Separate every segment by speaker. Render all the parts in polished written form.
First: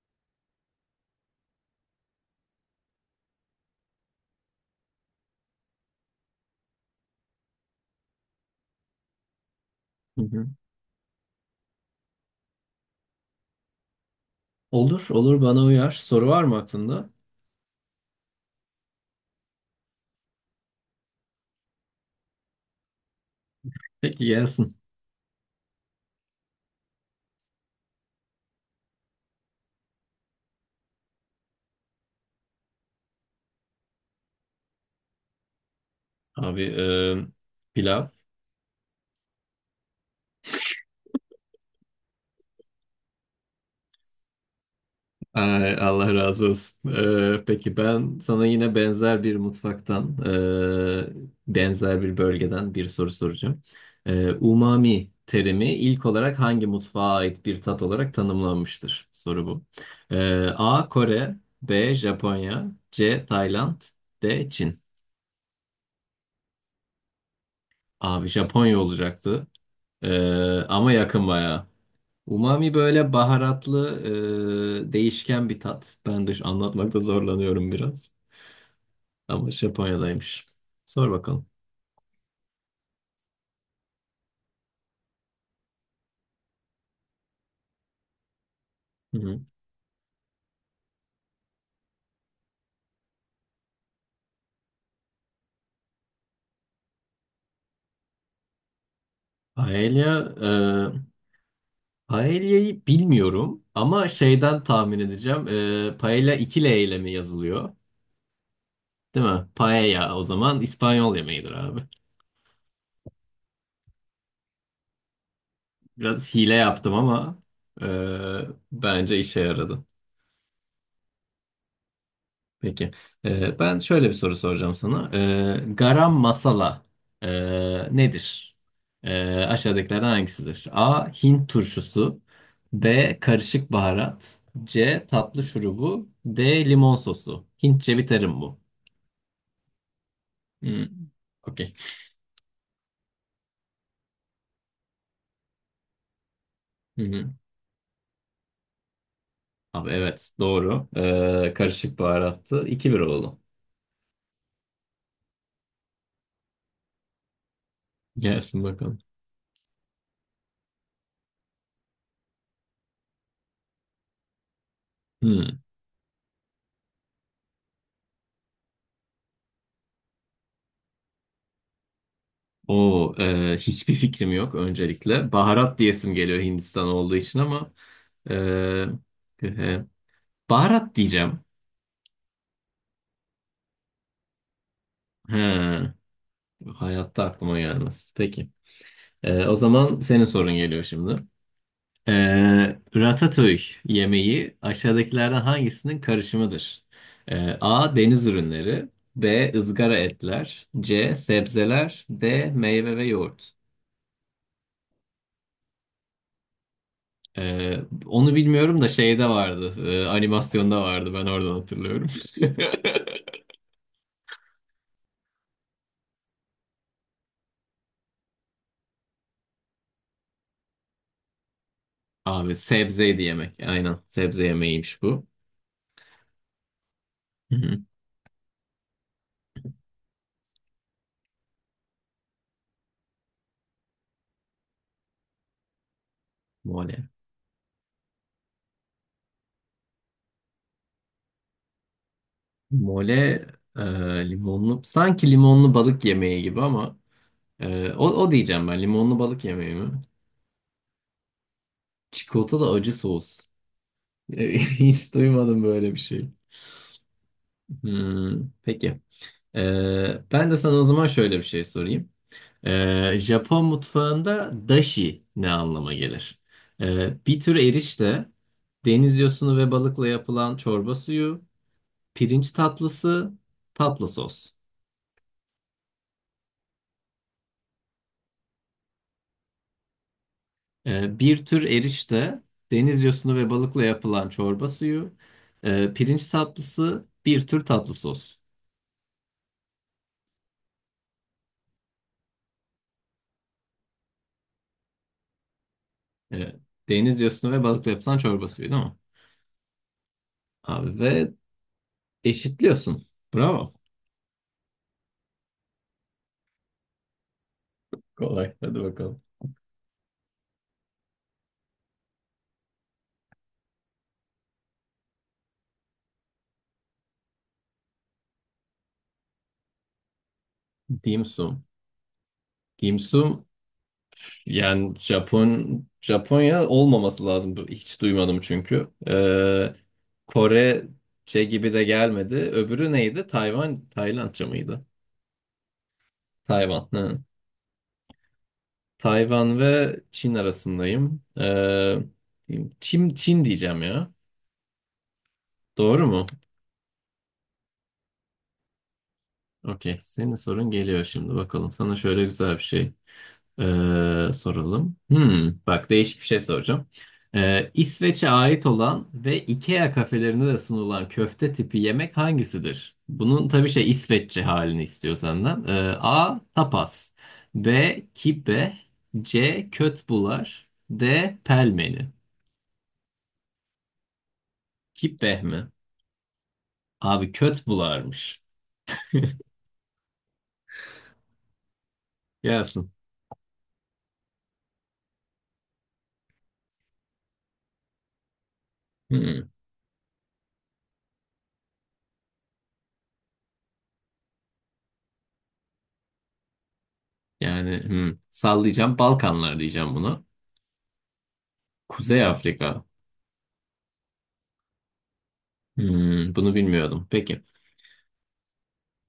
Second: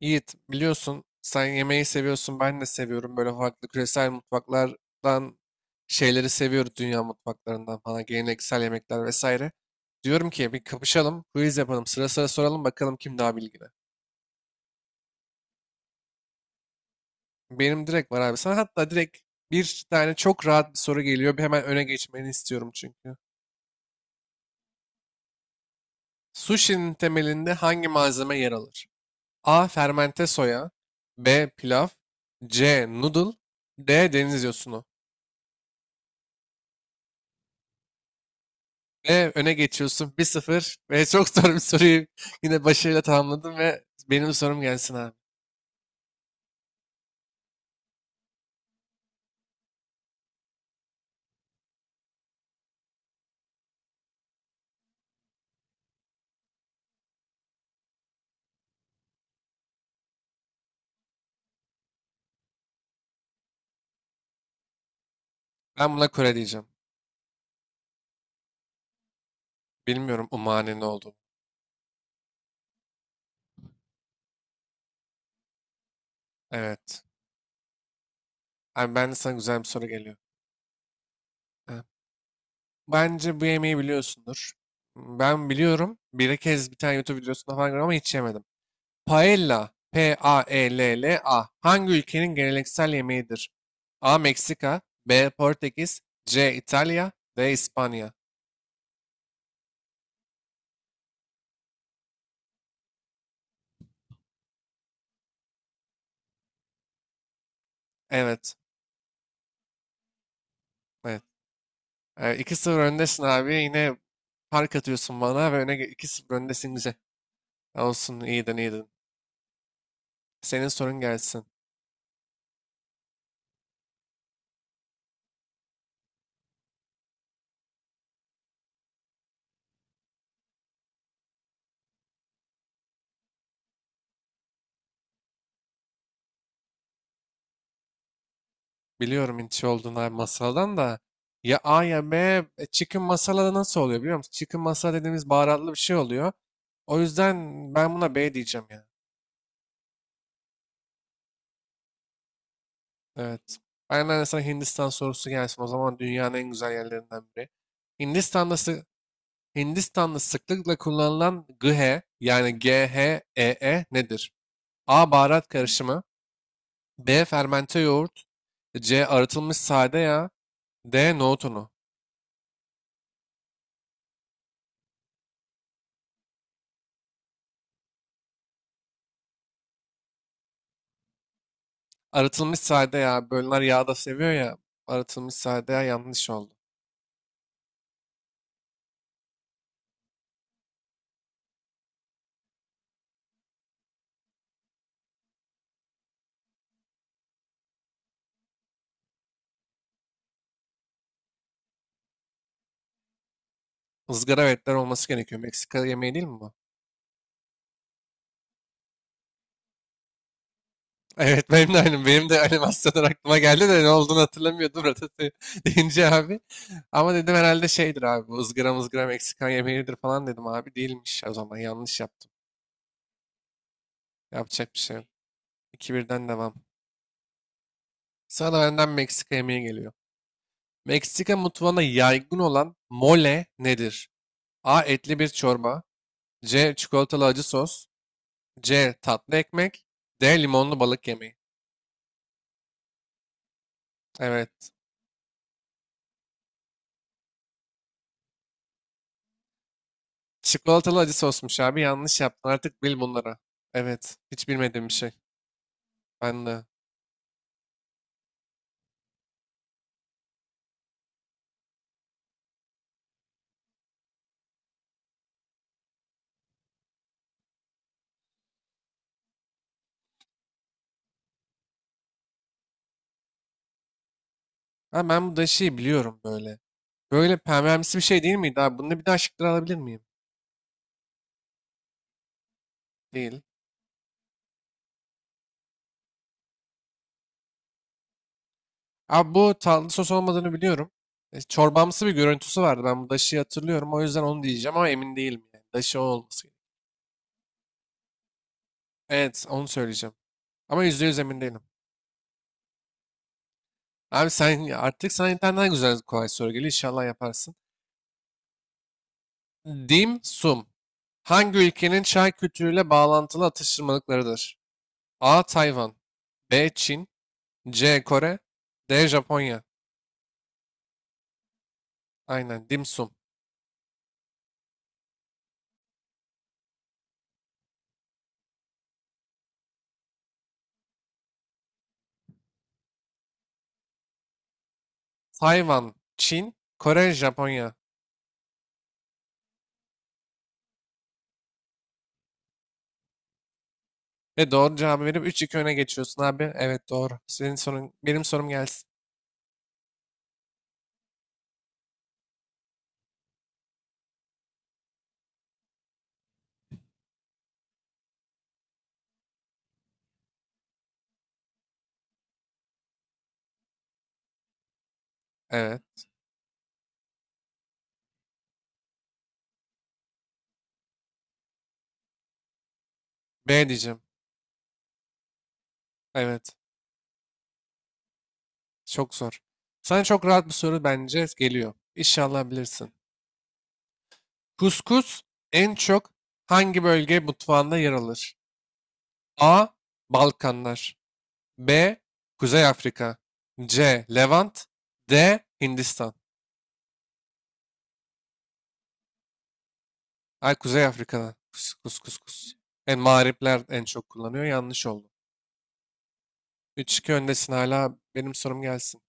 Speaker 1: Yiğit, biliyorsun sen yemeği seviyorsun, ben de seviyorum. Böyle farklı küresel mutfaklardan şeyleri seviyoruz, dünya mutfaklarından falan, geleneksel yemekler vesaire.
Speaker 2: Hı
Speaker 1: Diyorum
Speaker 2: hı.
Speaker 1: ki bir kapışalım, quiz yapalım, sıra sıra soralım bakalım kim daha bilgili.
Speaker 2: Olur, olur bana uyar. Soru var mı aklında?
Speaker 1: Benim direkt var abi. Sana hatta direkt bir tane çok rahat bir soru geliyor. Bir hemen öne geçmeni istiyorum çünkü.
Speaker 2: Peki gelsin.
Speaker 1: Sushi'nin temelinde hangi malzeme yer alır? A. Fermente soya, B. Pilav, C. Noodle, D. Deniz yosunu.
Speaker 2: Abi pilav.
Speaker 1: Ve öne geçiyorsun 1-0 ve çok zor bir soruyu yine başarıyla tamamladım ve benim sorum gelsin abi.
Speaker 2: Ay, Allah razı olsun. Peki ben sana yine benzer bir mutfaktan, benzer bir bölgeden bir soru soracağım. Umami terimi ilk olarak hangi mutfağa ait bir tat olarak tanımlanmıştır? Soru bu. A. Kore, B. Japonya, C. Tayland, D. Çin.
Speaker 1: Ben buna Kore diyeceğim.
Speaker 2: Abi Japonya olacaktı. E,
Speaker 1: Bilmiyorum umane ne
Speaker 2: ama
Speaker 1: olduğunu.
Speaker 2: yakın bayağı. Umami böyle baharatlı, değişken bir tat. Ben de anlatmakta
Speaker 1: Evet.
Speaker 2: zorlanıyorum biraz.
Speaker 1: Abi ben de sana
Speaker 2: Ama
Speaker 1: güzel bir soru geliyor.
Speaker 2: Japonya'daymış. Sor bakalım.
Speaker 1: Ha. Bence bu yemeği biliyorsundur. Ben biliyorum. Bir kez bir tane YouTube videosunda falan gördüm ama hiç yemedim.
Speaker 2: Hı hı.
Speaker 1: Paella. P-A-E-L-L-A. Hangi ülkenin geleneksel yemeğidir? A. Meksika, B. Portekiz, C. İtalya, D. İspanya.
Speaker 2: Paella, paella'yı bilmiyorum ama şeyden tahmin edeceğim. Paella 2 L ile mi yazılıyor?
Speaker 1: Evet.
Speaker 2: Değil mi? Paella o zaman İspanyol
Speaker 1: Evet.
Speaker 2: yemeğidir abi.
Speaker 1: 2-0 öndesin abi. Yine fark atıyorsun bana ve öne 2-0
Speaker 2: Biraz hile
Speaker 1: öndesin, güzel.
Speaker 2: yaptım ama e,
Speaker 1: Olsun, iyiydin iyiydin.
Speaker 2: bence işe yaradı.
Speaker 1: Senin sorun gelsin.
Speaker 2: Peki. Ben şöyle bir soru soracağım sana. Garam masala nedir? Aşağıdakilerden hangisidir? A. Hint turşusu, B. Karışık baharat, C. Tatlı şurubu, D. Limon sosu. Hintçe bir terim bu.
Speaker 1: Biliyorum intiş olduğun abi masaldan da.
Speaker 2: Hmm,
Speaker 1: Ya
Speaker 2: Okey.
Speaker 1: A ya B. Chicken masala da nasıl oluyor biliyor musun? Chicken masala dediğimiz baharatlı bir şey oluyor. O
Speaker 2: Hı hı.
Speaker 1: yüzden ben buna B diyeceğim ya.
Speaker 2: Abi evet doğru. Karışık baharattı. 2-1 oldu.
Speaker 1: Evet. Aynen, de sana Hindistan sorusu gelsin. O zaman dünyanın en güzel yerlerinden biri. Hindistan'da,
Speaker 2: Gelsin
Speaker 1: sı-
Speaker 2: bakalım.
Speaker 1: Hindistan'da sıklıkla kullanılan GH, yani GHEE nedir? A. Baharat
Speaker 2: Hmm.
Speaker 1: karışımı, B. Fermente yoğurt, C. Arıtılmış sade yağ, D. Nohut unu.
Speaker 2: O hiçbir fikrim yok öncelikle. Baharat diyesim geliyor Hindistan olduğu için ama e, e, baharat diyeceğim.
Speaker 1: Arıtılmış sade yağ. Bölünler yağ da seviyor ya. Arıtılmış sade yağ,
Speaker 2: He,
Speaker 1: yanlış oldu.
Speaker 2: hayatta aklıma gelmez. Peki. O zaman senin sorun geliyor şimdi. E, ratatouille yemeği aşağıdakilerden hangisinin karışımıdır? A. Deniz ürünleri, B. ızgara etler, C. Sebzeler, D. Meyve ve yoğurt.
Speaker 1: Izgara ve etler olması gerekiyor. Meksika yemeği değil mi bu?
Speaker 2: Ee, onu bilmiyorum da şeyde vardı. Animasyonda vardı. Ben
Speaker 1: Evet,
Speaker 2: oradan
Speaker 1: benim de aynı.
Speaker 2: hatırlıyorum.
Speaker 1: Benim de animasyonlar aklıma geldi de ne olduğunu hatırlamıyordum Ratatouille deyince abi. Ama dedim herhalde şeydir abi, bu ızgara mızgara Meksikan yemeğidir falan dedim abi. Değilmiş, o zaman yanlış yaptım.
Speaker 2: Abi sebzeydi yemek. Aynen. Sebze
Speaker 1: Yapacak bir şey
Speaker 2: yemeğiymiş
Speaker 1: yok.
Speaker 2: bu.
Speaker 1: 2-1'den devam.
Speaker 2: Hı hı.
Speaker 1: Sana da benden Meksika yemeği geliyor. Meksika mutfağına yaygın olan mole nedir? A. Etli bir çorba, C.
Speaker 2: Mole.
Speaker 1: Çikolatalı acı sos, C. Tatlı ekmek, D. Limonlu balık yemeği.
Speaker 2: Mole e,
Speaker 1: Evet.
Speaker 2: limonlu. Sanki limonlu balık yemeği gibi ama o diyeceğim ben. Limonlu balık yemeği mi?
Speaker 1: Çikolatalı acı sosmuş abi. Yanlış yaptın.
Speaker 2: Çikolatalı
Speaker 1: Artık
Speaker 2: acı
Speaker 1: bil bunları.
Speaker 2: sos.
Speaker 1: Evet. Hiç bilmediğim bir şey.
Speaker 2: Hiç duymadım böyle bir şey.
Speaker 1: Ben de.
Speaker 2: Peki. Ben de sana o zaman şöyle bir şey sorayım. Japon mutfağında dashi ne anlama gelir? Bir tür erişte, deniz yosunu ve balıkla yapılan çorba suyu, pirinç tatlısı, tatlı sos.
Speaker 1: Ha, ben bu da şeyi biliyorum böyle. Böyle pembemsi bir şey değil miydi abi? Bunu bir daha şıkları alabilir miyim?
Speaker 2: Bir tür erişte, deniz yosunu
Speaker 1: Değil.
Speaker 2: ve balıkla yapılan çorba suyu, pirinç tatlısı, bir tür tatlı sos.
Speaker 1: Abi bu tatlı sos olmadığını biliyorum. Çorbamsı bir görüntüsü vardı. Ben bu daşıyı hatırlıyorum. O yüzden onu diyeceğim ama emin değilim. Yani. Daşı o olması.
Speaker 2: Ee, deniz yosunu ve balıkla yapılan çorba suyu değil mi?
Speaker 1: Evet, onu söyleyeceğim. Ama
Speaker 2: Abi
Speaker 1: %100
Speaker 2: ve
Speaker 1: emin değilim.
Speaker 2: eşitliyorsun. Bravo.
Speaker 1: Abi sen artık sana internetten güzel kolay soru geliyor. İnşallah yaparsın.
Speaker 2: Kolay. Hadi bakalım.
Speaker 1: Dim sum. Hangi ülkenin çay kültürüyle bağlantılı atıştırmalıklarıdır? A. Tayvan, B. Çin, C. Kore, D. Japonya.
Speaker 2: Dim sum.
Speaker 1: Aynen. Dim
Speaker 2: Dim
Speaker 1: sum.
Speaker 2: sum, yani Japonya olmaması lazım. Hiç duymadım çünkü. Korece gibi de gelmedi. Öbürü neydi? Tayvan, Taylandca mıydı?
Speaker 1: Tayvan, Çin,
Speaker 2: Tayvan,
Speaker 1: Kore,
Speaker 2: hı.
Speaker 1: Japonya.
Speaker 2: Tayvan ve Çin arasındayım. Çin diyeceğim ya.
Speaker 1: Ve doğru cevabı verip 3-2 öne
Speaker 2: Doğru
Speaker 1: geçiyorsun
Speaker 2: mu?
Speaker 1: abi. Evet, doğru. Senin sorun, benim sorum gelsin.
Speaker 2: Okey. Senin sorun geliyor şimdi bakalım. Sana şöyle güzel bir şey. Soralım. Bak değişik bir şey soracağım. İsveç'e ait olan ve IKEA kafelerinde de sunulan köfte tipi yemek hangisidir? Bunun tabii şey İsveççe halini istiyor senden.
Speaker 1: Evet.
Speaker 2: A. Tapas, B. Kibbe, C. Kötbular, D. Pelmeni.
Speaker 1: B diyeceğim.
Speaker 2: Kibbeh mi?
Speaker 1: Evet.
Speaker 2: Abi kötbularmış.
Speaker 1: Çok zor. Sana çok rahat bir soru bence geliyor. İnşallah
Speaker 2: Gelsin.
Speaker 1: bilirsin. Kuskus en çok hangi bölge mutfağında yer alır?
Speaker 2: Hmm,
Speaker 1: A. Balkanlar, B. Kuzey Afrika, C. Levant, D. Hindistan.
Speaker 2: yani hmm, sallayacağım Balkanlar diyeceğim bunu.
Speaker 1: Ay, Kuzey Afrika'da. Kus kus kus
Speaker 2: Kuzey
Speaker 1: kus.
Speaker 2: Afrika.
Speaker 1: En mağripler en çok kullanıyor. Yanlış oldu.
Speaker 2: Bunu bilmiyordum.
Speaker 1: 3-2
Speaker 2: Peki.
Speaker 1: öndesin hala. Benim sorum gelsin.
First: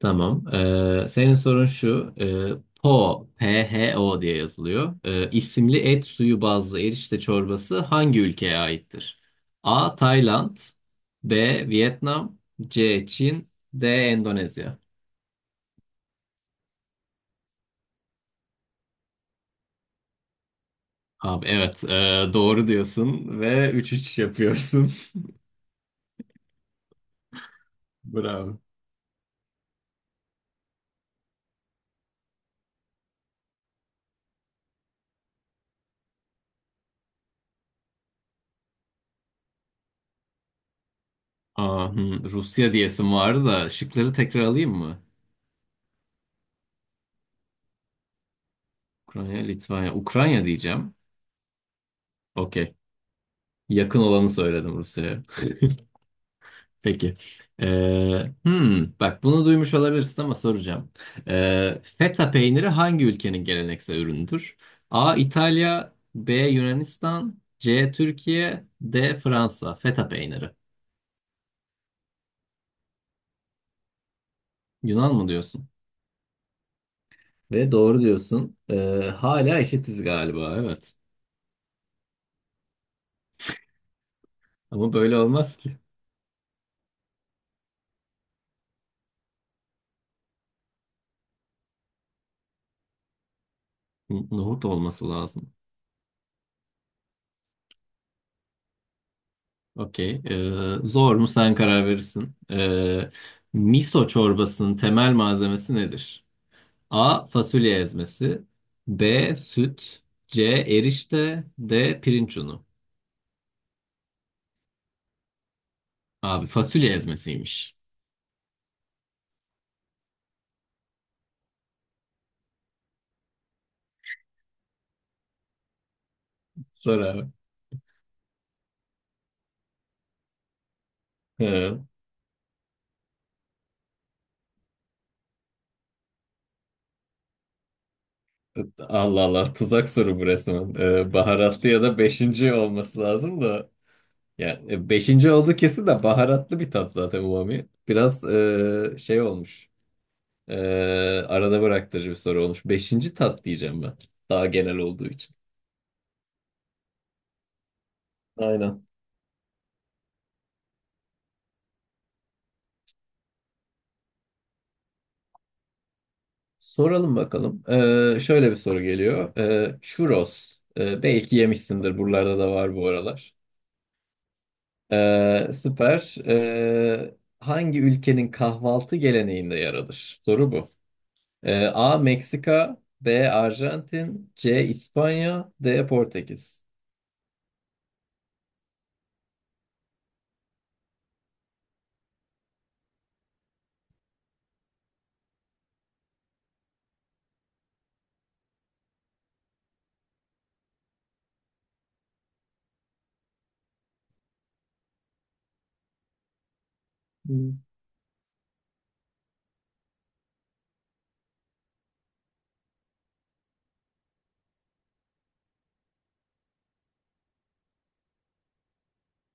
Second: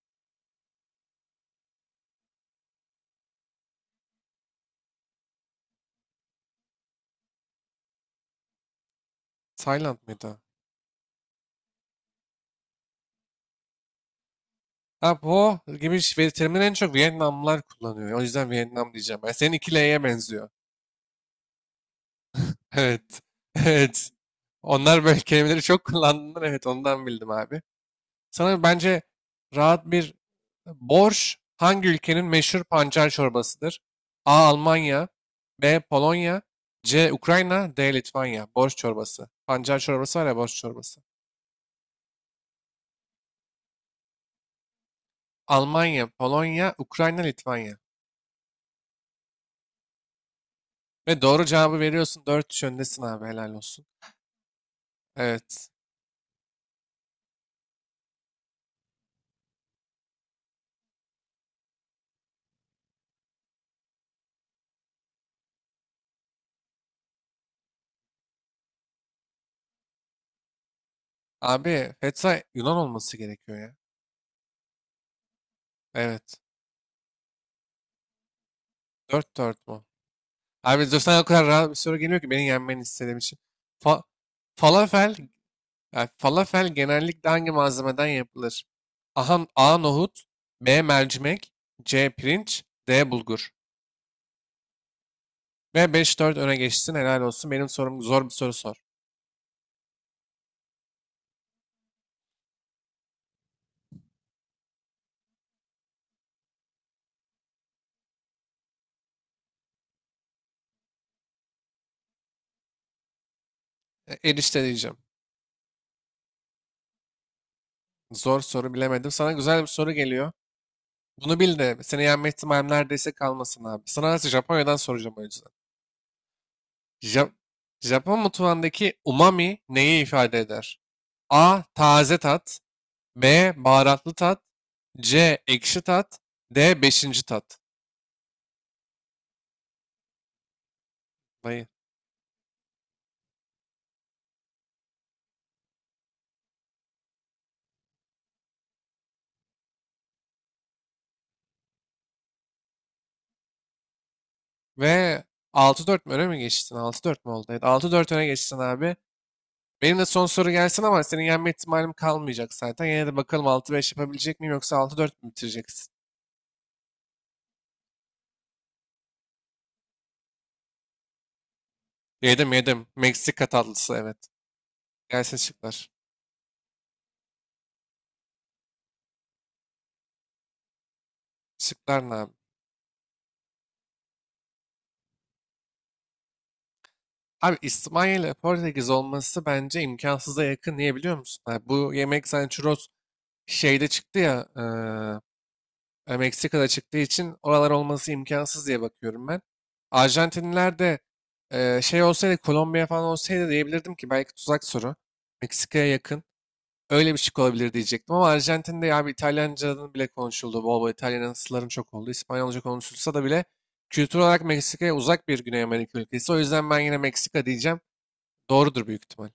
Speaker 2: Tamam. Senin sorun şu. Po Pho diye yazılıyor. İsimli et suyu bazlı erişte çorbası hangi ülkeye aittir? A.
Speaker 1: Tayland mıydı?
Speaker 2: Tayland, B. Vietnam, C. Çin, D. Endonezya.
Speaker 1: Ha, po gibi ve terimleri en çok Vietnamlılar kullanıyor. O yüzden Vietnam diyeceğim. Ben senin 2L'ye benziyor.
Speaker 2: Abi evet doğru
Speaker 1: Evet.
Speaker 2: diyorsun ve üç
Speaker 1: Evet.
Speaker 2: üç yapıyorsun.
Speaker 1: Onlar böyle kelimeleri çok kullandığından, evet, ondan bildim abi.
Speaker 2: Bravo.
Speaker 1: Sana bence rahat bir borş, hangi ülkenin meşhur pancar çorbasıdır? A. Almanya, B. Polonya, C. Ukrayna, D. Litvanya. Borş çorbası. Pancar çorbası var ya, borş çorbası.
Speaker 2: Aa, Rusya diyesim vardı da şıkları tekrar alayım mı?
Speaker 1: Almanya, Polonya, Ukrayna, Litvanya.
Speaker 2: Ukrayna, Litvanya, Ukrayna diyeceğim.
Speaker 1: Ve doğru cevabı veriyorsun. 4-3
Speaker 2: Okey.
Speaker 1: öndesin abi, helal olsun.
Speaker 2: Yakın olanı söyledim Rusya'ya.
Speaker 1: Evet.
Speaker 2: Peki. Bak bunu duymuş olabilirsin ama soracağım. Feta peyniri hangi ülkenin geleneksel ürünüdür? A. İtalya, B. Yunanistan, C. Türkiye, D. Fransa. Feta peyniri.
Speaker 1: Abi Fetsa Yunan olması gerekiyor ya.
Speaker 2: Yunan mı diyorsun?
Speaker 1: Evet.
Speaker 2: Ve doğru diyorsun. Ee,
Speaker 1: dört
Speaker 2: hala
Speaker 1: dört mu?
Speaker 2: eşitiz galiba,
Speaker 1: Abi
Speaker 2: evet.
Speaker 1: Zosa'dan o kadar rahat bir soru geliyor ki, beni yenmeni istediğim için. Fa-
Speaker 2: Ama
Speaker 1: Falafel,
Speaker 2: böyle olmaz ki.
Speaker 1: yani falafel genellikle hangi malzemeden yapılır? Aha, A. Nohut, B. Mercimek, C. Pirinç, D. Bulgur.
Speaker 2: Nohut olması lazım.
Speaker 1: Ve 5-4 öne geçsin, helal olsun. Benim sorum, zor bir soru sor.
Speaker 2: Okey. Zor mu, sen karar verirsin. Miso çorbasının temel malzemesi nedir? A. Fasulye ezmesi, B. Süt, C. Erişte, D. Pirinç unu.
Speaker 1: Erişte diyeceğim.
Speaker 2: Abi fasulye ezmesiymiş.
Speaker 1: Zor soru, bilemedim. Sana güzel bir soru geliyor. Bunu bil de seni yenme ihtimalim neredeyse kalmasın abi. Sana nasıl Japonya'dan soracağım o yüzden.
Speaker 2: Sor abi.
Speaker 1: Ja- Japon mutfağındaki umami neyi ifade eder? A.
Speaker 2: He.
Speaker 1: Taze tat, B. Baharatlı tat, C. Ekşi tat, D. Beşinci tat.
Speaker 2: Allah Allah, tuzak soru bu resmen. Ee,
Speaker 1: Dayı.
Speaker 2: baharatlı ya da beşinci olması lazım da. Yani beşinci oldu kesin de baharatlı bir tat zaten umami. Biraz şey olmuş. E, arada bıraktırıcı bir soru olmuş. Beşinci tat diyeceğim ben. Daha genel olduğu
Speaker 1: Ve
Speaker 2: için.
Speaker 1: 6-4 mü öne mi geçtin? 6-4 mü oldu? Evet, 6-4 öne geçtin
Speaker 2: Aynen.
Speaker 1: abi. Benim de son soru gelsin ama senin yenme ihtimalim kalmayacak zaten. Yine de bakalım 6-5 yapabilecek miyim, yoksa 6-4 mü bitireceksin?
Speaker 2: Soralım bakalım. Şöyle bir soru geliyor. Churros. Belki yemişsindir. Buralarda
Speaker 1: Yedim
Speaker 2: da var
Speaker 1: yedim.
Speaker 2: bu aralar.
Speaker 1: Meksika tatlısı, evet. Gelsin
Speaker 2: Ee,
Speaker 1: şıklar.
Speaker 2: süper. Hangi ülkenin kahvaltı geleneğinde yer alır? Soru bu. A.
Speaker 1: Şıklar ne abi?
Speaker 2: Meksika, B. Arjantin, C. İspanya, D. Portekiz.
Speaker 1: Abi İspanya ile Portekiz olması bence imkansıza yakın. Niye biliyor musun? Abi bu yemek sanchros şeyde çıktı ya. Meksika'da çıktığı için oralar olması imkansız diye bakıyorum ben. Arjantinliler de şey olsaydı, Kolombiya falan olsaydı diyebilirdim ki belki tuzak soru. Meksika'ya yakın. Öyle bir şık
Speaker 2: Hmm.
Speaker 1: olabilir diyecektim ama Arjantin'de ya bir İtalyanca'nın bile konuşuldu. Bol bol İtalyansların çok oldu. İspanyolca konuşulsa da bile kültür olarak Meksika'ya uzak bir Güney Amerika ülkesi. O yüzden ben yine Meksika diyeceğim. Doğrudur büyük ihtimal.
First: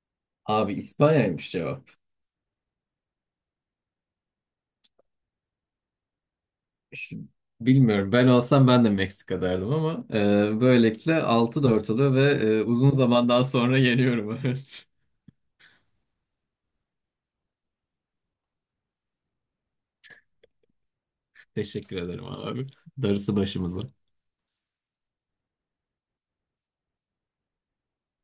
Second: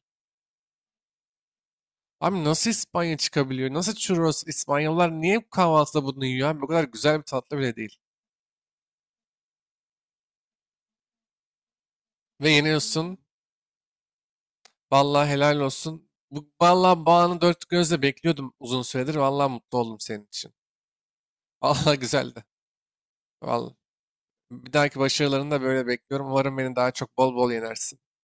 Speaker 2: Abi İspanya'ymış cevap.
Speaker 1: Abi nasıl İspanya çıkabiliyor? Nasıl churros? İspanyollar niye bu kahvaltıda bunu yiyor, abi? Bu kadar
Speaker 2: İşte
Speaker 1: güzel bir tatlı bile değil.
Speaker 2: bilmiyorum. Ben olsam ben de Meksika derdim ama böylelikle 6-4 oluyor ve
Speaker 1: Ve
Speaker 2: uzun
Speaker 1: yeniyorsun.
Speaker 2: zamandan sonra yeniyorum. Evet.
Speaker 1: Vallahi helal olsun. Bu, vallahi bu anı dört gözle bekliyordum uzun süredir. Vallahi mutlu oldum senin için.
Speaker 2: Teşekkür
Speaker 1: Vallahi
Speaker 2: ederim
Speaker 1: güzeldi.
Speaker 2: abi. Darısı
Speaker 1: Vallahi.
Speaker 2: başımıza.
Speaker 1: Bir dahaki başarılarını da böyle bekliyorum. Umarım beni daha çok bol bol yenersin.